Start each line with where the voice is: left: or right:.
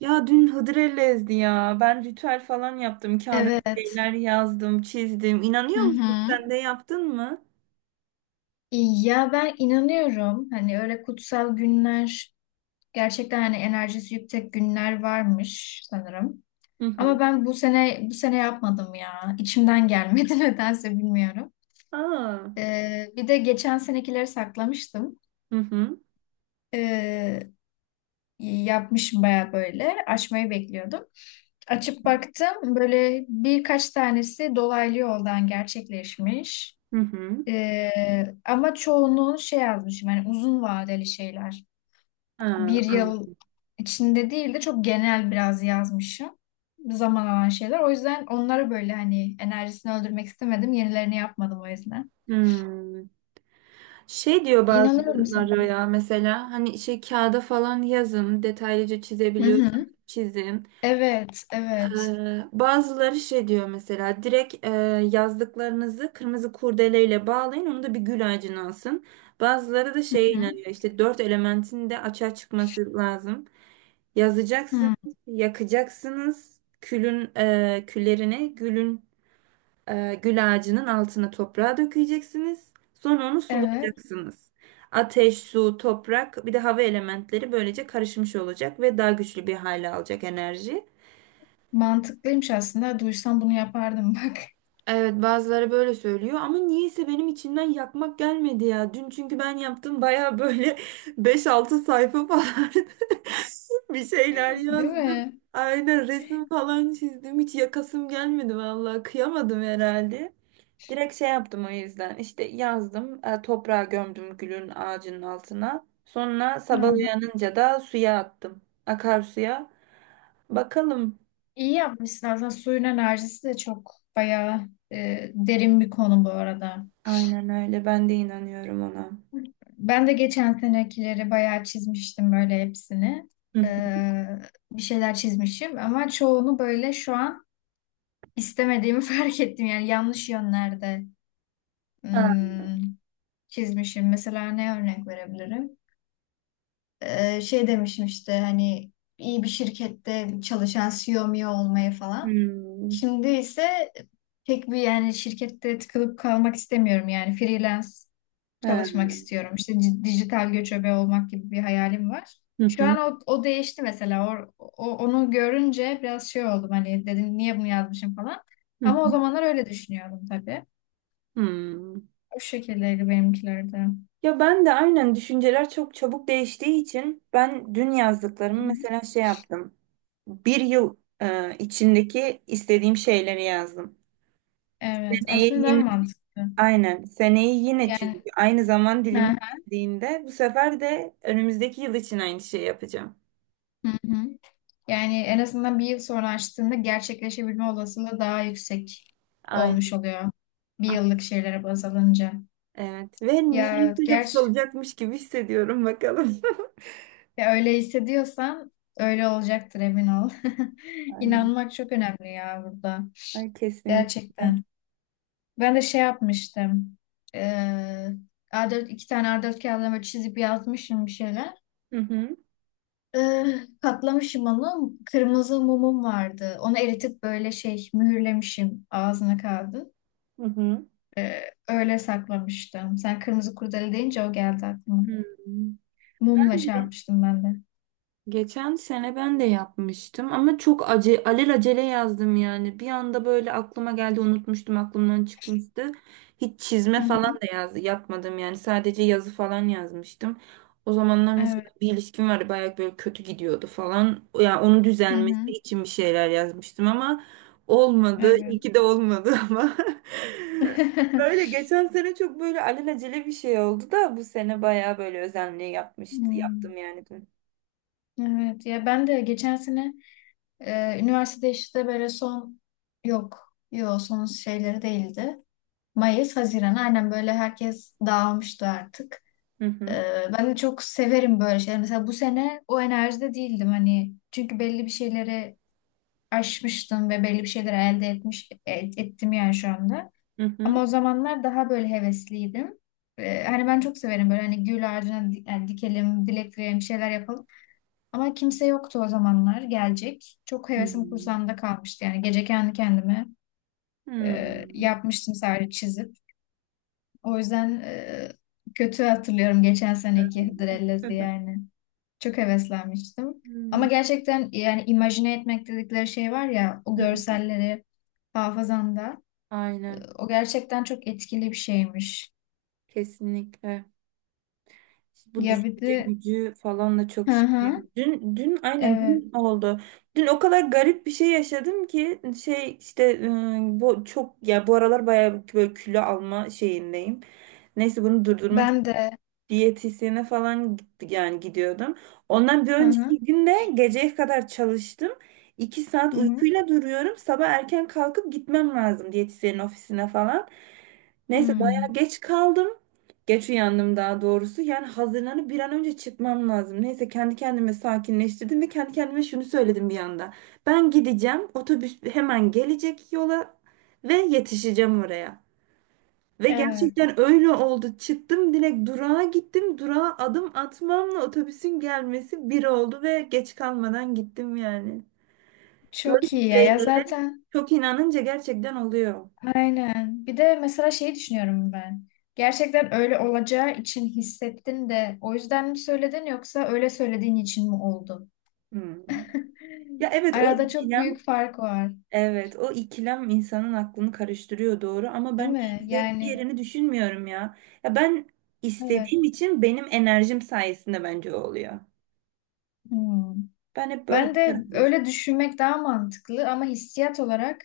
right: Ya dün Hıdrellez'di ya. Ben ritüel falan yaptım. Kağıda bir
left: Evet.
right: şeyler yazdım, çizdim.
left: Hı
right: İnanıyor musun?
left: hı.
right: Sen de yaptın mı?
left: Ya ben inanıyorum hani öyle kutsal günler gerçekten hani enerjisi yüksek günler varmış sanırım.
right: Hı hı.
left: Ama ben bu sene yapmadım ya. İçimden gelmedi nedense bilmiyorum.
right: Aa.
left: Bir de geçen senekileri saklamıştım.
right: Hı hı.
left: Ee, Yapmışım baya böyle açmayı bekliyordum. Açıp baktım böyle birkaç tanesi dolaylı yoldan gerçekleşmiş.
right: Hı hı.
left: Ama çoğunluğunu şey yazmışım, yani uzun vadeli şeyler.
right: Ha,
left: Bir
right: an-
left: yıl içinde değil de çok genel biraz yazmışım. Zaman alan şeyler. O yüzden onları böyle hani enerjisini öldürmek istemedim. Yenilerini yapmadım o yüzden.
right: hmm. Şey diyor
left: İnanıyorum
right: bazıları
left: sanırım.
right: ya, mesela hani şey kağıda falan yazın, detaylıca
left: Hı
right: çizebiliyorsanız
left: hı.
right: çizin.
left: Evet, evet.
right: Bazıları şey diyor mesela, direkt yazdıklarınızı kırmızı kurdeleyle bağlayın, onu da bir gül ağacına asın. Bazıları da
left: Hı
right: şeye
left: hı.
right: inanıyor, işte dört elementin de açığa çıkması lazım. Yazacaksınız,
left: Hı.
right: yakacaksınız, küllerini gül ağacının altına toprağa dökeceksiniz. Sonra onu
left: Evet.
right: sulayacaksınız. Ateş, su, toprak bir de hava elementleri böylece karışmış olacak ve daha güçlü bir hale alacak enerji.
left: Mantıklıymış aslında. Duysam bunu yapardım bak.
right: Evet, bazıları böyle söylüyor ama niyeyse benim içimden yakmak gelmedi ya. Dün çünkü ben yaptım baya böyle beş altı sayfa falan bir şeyler
left: Değil
right: yazdım.
left: mi?
right: Aynen, resim falan çizdim. Hiç yakasım gelmedi, vallahi kıyamadım herhalde. Direkt şey yaptım o yüzden, işte yazdım, toprağa gömdüm gülün ağacının altına. Sonra
left: Hı
right: sabah
left: hı.
right: uyanınca da suya attım, akarsuya. Bakalım.
left: İyi yapmışsın. Aslında suyun enerjisi de çok bayağı derin bir konu bu arada.
right: Aynen öyle, ben de inanıyorum ona.
left: Ben de geçen senekileri bayağı çizmiştim böyle hepsini. Ee, Bir şeyler çizmişim ama çoğunu böyle şu an istemediğimi fark ettim. Yani yanlış yönlerde hmm, çizmişim. Mesela ne örnek verebilirim? Şey demişim işte hani iyi bir şirkette çalışan CEO mu olmayı falan.
right: Hmm.
left: Şimdi ise pek bir, yani şirkette tıkılıp kalmak istemiyorum, yani freelance
right: Ha.
left: çalışmak istiyorum. İşte dijital göçebe olmak gibi bir hayalim var.
right: Hı
left: Şu
right: hı.
left: an o değişti mesela. Onu görünce biraz şey oldum, hani dedim niye bunu yazmışım falan.
right: Hı
left: Ama o
right: hı.
left: zamanlar öyle düşünüyordum tabii.
right: Hmm.
left: O şekildeydi benimkiler de.
right: Ya ben de aynen, düşünceler çok çabuk değiştiği için ben dün
left: Hı
right: yazdıklarımı
left: hı.
right: mesela şey yaptım. Bir yıl içindeki istediğim şeyleri yazdım.
left: Evet,
right: Seneye
left: aslında daha
right: yine,
left: mantıklı.
right: aynen, seneyi yine, çünkü aynı zaman
left: Hı
right: dilimi
left: hı.
right: istediğinde bu sefer de önümüzdeki yıl için aynı şeyi yapacağım.
left: Hı hı. Yani en azından bir yıl sonra açtığında gerçekleşebilme olasılığı daha yüksek
right: Aynen.
left: olmuş oluyor. Bir
right: Ah,
left: yıllık şeylere baz alınca.
right: evet, ve
left: Ya
right: niyeyse hepsi
left: gerçi
right: olacakmış gibi hissediyorum, bakalım.
left: Ya öyle hissediyorsan öyle olacaktır, emin ol.
right: Aynen.
left: İnanmak çok önemli ya burada.
right: Ay, kesinlikle.
left: Gerçekten. Ben de şey yapmıştım. Ee, A4, iki tane A4 kağıdına böyle çizip yazmışım bir şeyler.
right: Hı hı.
left: Ee, Katlamışım onu. Kırmızı mumum vardı. Onu eritip böyle şey mühürlemişim ağzına kağıdı.
right: Hı hı.
left: Ee, Öyle saklamıştım. Sen kırmızı kurdele deyince o geldi aklıma.
right: Hmm.
left: Mumla
right: Ben
left: şey
right: de
left: yapmıştım ben de.
right: Geçen sene ben de yapmıştım ama çok alelacele yazdım yani. Bir anda böyle aklıma geldi, unutmuştum, aklımdan çıkmıştı. Hiç
left: Hı
right: çizme falan
left: hı.
right: da yapmadım yani. Sadece yazı falan yazmıştım. O zamanlar mesela
left: Evet.
right: bir ilişkim vardı, bayağı böyle kötü gidiyordu falan. Ya yani onun
left: Hı
right: düzelmesi
left: hı.
right: için bir şeyler yazmıştım ama olmadı.
left: Evet.
right: İyi ki de olmadı ama. Öyle geçen sene çok böyle alelacele bir şey oldu da bu sene bayağı böyle özenli yapmıştı. Yaptım
left: Hmm.
right: yani dün.
left: Evet, ya ben de geçen sene üniversitede işte böyle son, yok yok, son şeyleri değildi. Mayıs, Haziran, aynen böyle herkes dağılmıştı artık.
right: Hı
left: E,
right: hı.
left: Ben de çok severim böyle şeyler. Mesela bu sene o enerjide değildim, hani çünkü belli bir şeyleri aşmıştım ve belli bir şeyleri ettim yani şu anda.
right: Hı
left: Ama
right: hı.
left: o zamanlar daha böyle hevesliydim. Hani ben çok severim böyle, hani gül ağacına yani dikelim, dilek dileyelim, bir şeyler yapalım. Ama kimse yoktu o zamanlar gelecek. Çok hevesim
right: Hmm.
left: kursağımda kalmıştı. Yani gece kendi kendime
right: Hmm.
left: yapmıştım sadece çizip. O yüzden kötü hatırlıyorum geçen
right: Evet.
left: seneki Hıdrellez'i yani. Çok heveslenmiştim. Ama
right: Hmm.
left: gerçekten yani imajine etmek dedikleri şey var ya, o
right: Hı hı.
left: görselleri hafızanda.
right: Aynen.
left: O gerçekten çok etkili bir şeymiş.
right: Kesinlikle. Bu
left: Ya bir
right: düşünce
left: de
right: gücü falan da çok
left: hı
right: şey.
left: hı,
right: Dün aynen
left: evet,
right: dün oldu. Dün o kadar garip bir şey yaşadım ki, şey işte, bu çok ya, bu aralar bayağı böyle kilo alma şeyindeyim. Neyse bunu durdurmak
left: ben de.
right: diyetisyene falan gitti, yani gidiyordum. Ondan bir
left: Hı hı.
right: önceki günde geceye kadar çalıştım. İki
left: Hı
right: saat
left: hı.
right: uykuyla duruyorum. Sabah erken kalkıp gitmem lazım diyetisyenin ofisine falan. Neyse
left: Hı.
right: bayağı geç kaldım. Geç uyandım daha doğrusu. Yani hazırlanıp bir an önce çıkmam lazım. Neyse kendi kendime sakinleştirdim ve kendi kendime şunu söyledim bir anda. Ben gideceğim. Otobüs hemen gelecek yola ve yetişeceğim oraya. Ve
left: Evet.
right: gerçekten öyle oldu. Çıktım, direkt durağa gittim. Durağa adım atmamla otobüsün gelmesi bir oldu ve geç kalmadan gittim yani. Böyle
left: Çok
right: bir
left: iyi ya.
right: şey,
left: Ya zaten.
right: çok inanınca gerçekten oluyor.
left: Aynen. Bir de mesela şeyi düşünüyorum ben. Gerçekten öyle olacağı için hissettin de o yüzden mi söyledin, yoksa öyle söylediğin için mi oldu?
right: Hmm. Ya evet,
left: Arada çok büyük fark var,
right: o ikilem insanın aklını karıştırıyor doğru, ama
left: değil
right: ben
left: mi?
right: işte bir
left: Yani
right: yerini düşünmüyorum ya. Ya ben
left: evet.
right: istediğim için, benim enerjim sayesinde bence o oluyor.
left: Hmm.
right: Ben hep böyle
left: Ben de öyle düşünmek daha mantıklı ama hissiyat olarak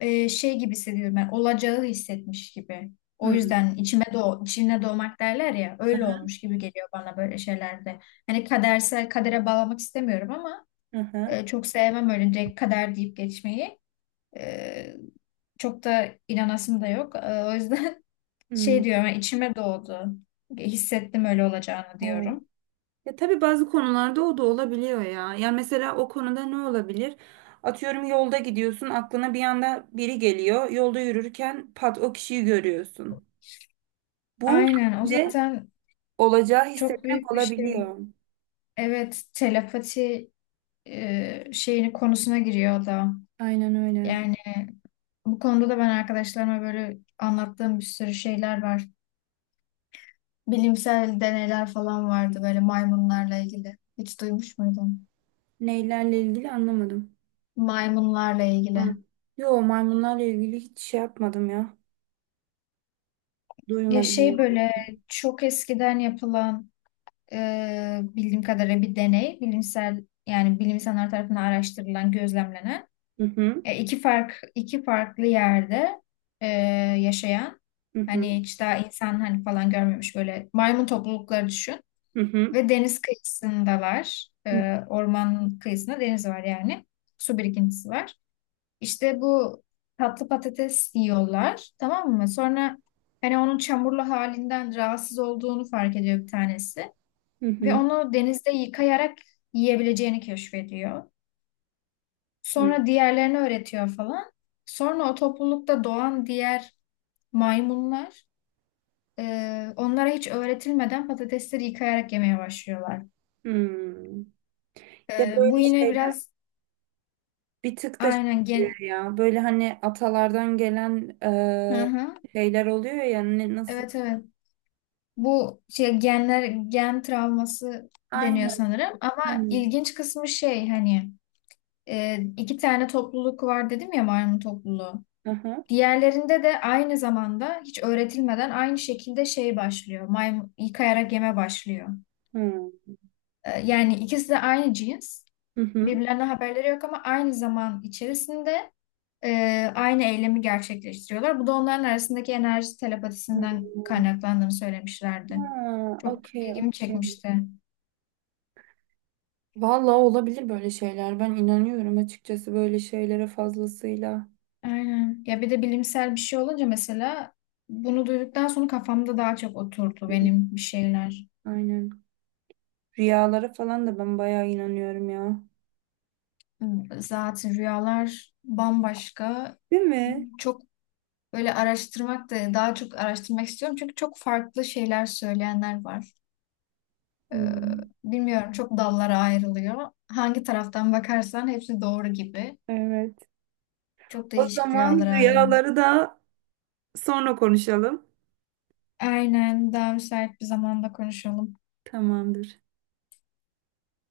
left: şey gibi hissediyorum, ben, olacağı hissetmiş gibi. O
right: hmm.
left: yüzden içime doğ içine doğmak derler ya, öyle
right: Aha,
left: olmuş gibi geliyor bana böyle şeylerde. Hani kadere bağlamak istemiyorum ama
right: aha,
left: Çok sevmem öyle direkt kader deyip geçmeyi. E, Çok da inanasım da yok. O yüzden
right: hmm.
left: şey diyorum, yani içime doğdu. Hissettim öyle olacağını
right: Evet.
left: diyorum.
right: Ya tabii bazı konularda o da olabiliyor ya. Yani mesela o konuda ne olabilir? Atıyorum, yolda gidiyorsun, aklına bir anda biri geliyor. Yolda yürürken pat, o kişiyi görüyorsun. Bu
left: Aynen, o
right: bence
left: zaten
right: olacağı
left: çok
right: hissetmek
left: büyük bir şey.
right: olabiliyor.
left: Evet, telepati şeyini, konusuna giriyor o da.
right: Aynen öyle.
left: Yani bu konuda da ben arkadaşlarıma böyle anlattığım bir sürü şeyler var. Bilimsel deneyler falan vardı böyle maymunlarla ilgili. Hiç duymuş muydun?
right: Neylerle ilgili anlamadım.
left: Maymunlarla
right: Ha.
left: ilgili.
right: Yo, maymunlarla ilgili hiç şey yapmadım ya.
left: Ya
right: Duymadım ya.
left: şey böyle çok eskiden yapılan bildiğim kadarıyla bir deney, bilimsel, yani bilim insanlar tarafından araştırılan, gözlemlenen,
right: Hı hı,
left: iki farklı yerde e, yaşayan,
right: hı
left: hani
right: hı,
left: hiç daha insan hani falan görmemiş böyle maymun toplulukları düşün
right: hı hı,
left: ve deniz kıyısındalar.
right: hı
left: Orman kıyısında deniz var yani. Su birikintisi var. İşte bu tatlı patates yiyorlar, tamam mı? Sonra hani onun çamurlu halinden rahatsız olduğunu fark ediyor bir tanesi. Ve
right: hı,
left: onu denizde yıkayarak yiyebileceğini keşfediyor.
right: hı hı.
left: Sonra diğerlerini öğretiyor falan. Sonra o toplulukta doğan diğer maymunlar e, onlara hiç öğretilmeden patatesleri yıkayarak yemeye başlıyorlar.
right: Hmm. Ya
left: Bu
right: böyle
left: yine
right: şeyler
left: biraz
right: Bir tık da
left: aynen gen...
right: şey ya, böyle hani atalardan gelen
left: Hı hı.
right: şeyler oluyor ya, ne, nasıl?
left: Evet, evet. Bu gen travması deniyor
right: Aynen,
left: sanırım ama
right: aynen.
left: ilginç kısmı şey, hani, iki tane topluluk var dedim ya, maymun topluluğu.
right: Aha.
left: Diğerlerinde de aynı zamanda hiç öğretilmeden aynı şekilde şey başlıyor. Maymun yıkayarak yeme başlıyor.
right: Hı.
left: Yani ikisi de aynı cins.
right: Hı hı.
left: Birbirlerine haberleri yok ama aynı zaman içerisinde e, aynı eylemi gerçekleştiriyorlar. Bu da onların arasındaki enerji
right: Hı.
left: telepatisinden kaynaklandığını söylemişlerdi.
right: Ha,
left: Çok
right: okey,
left: ilgimi
right: okey.
left: çekmişti.
right: Vallahi olabilir böyle şeyler. Ben inanıyorum açıkçası böyle şeylere fazlasıyla.
left: Aynen. Ya bir de bilimsel bir şey olunca mesela, bunu duyduktan sonra kafamda daha çok oturdu benim bir şeyler.
right: Aynen. Rüyalara falan da ben bayağı inanıyorum ya.
left: Zaten rüyalar bambaşka.
right: Değil mi?
left: Çok böyle araştırmak da, daha çok araştırmak istiyorum. Çünkü çok farklı şeyler söyleyenler var.
right: Hı.
left: Ee, Bilmiyorum, çok dallara ayrılıyor. Hangi taraftan bakarsan hepsi doğru gibi.
right: Evet.
left: Çok
right: O
left: değişik
right: zaman
left: rüyalar alemi.
right: rüyaları da sonra konuşalım.
left: Aynen, daha müsait bir zamanda konuşalım.
right: Tamamdır.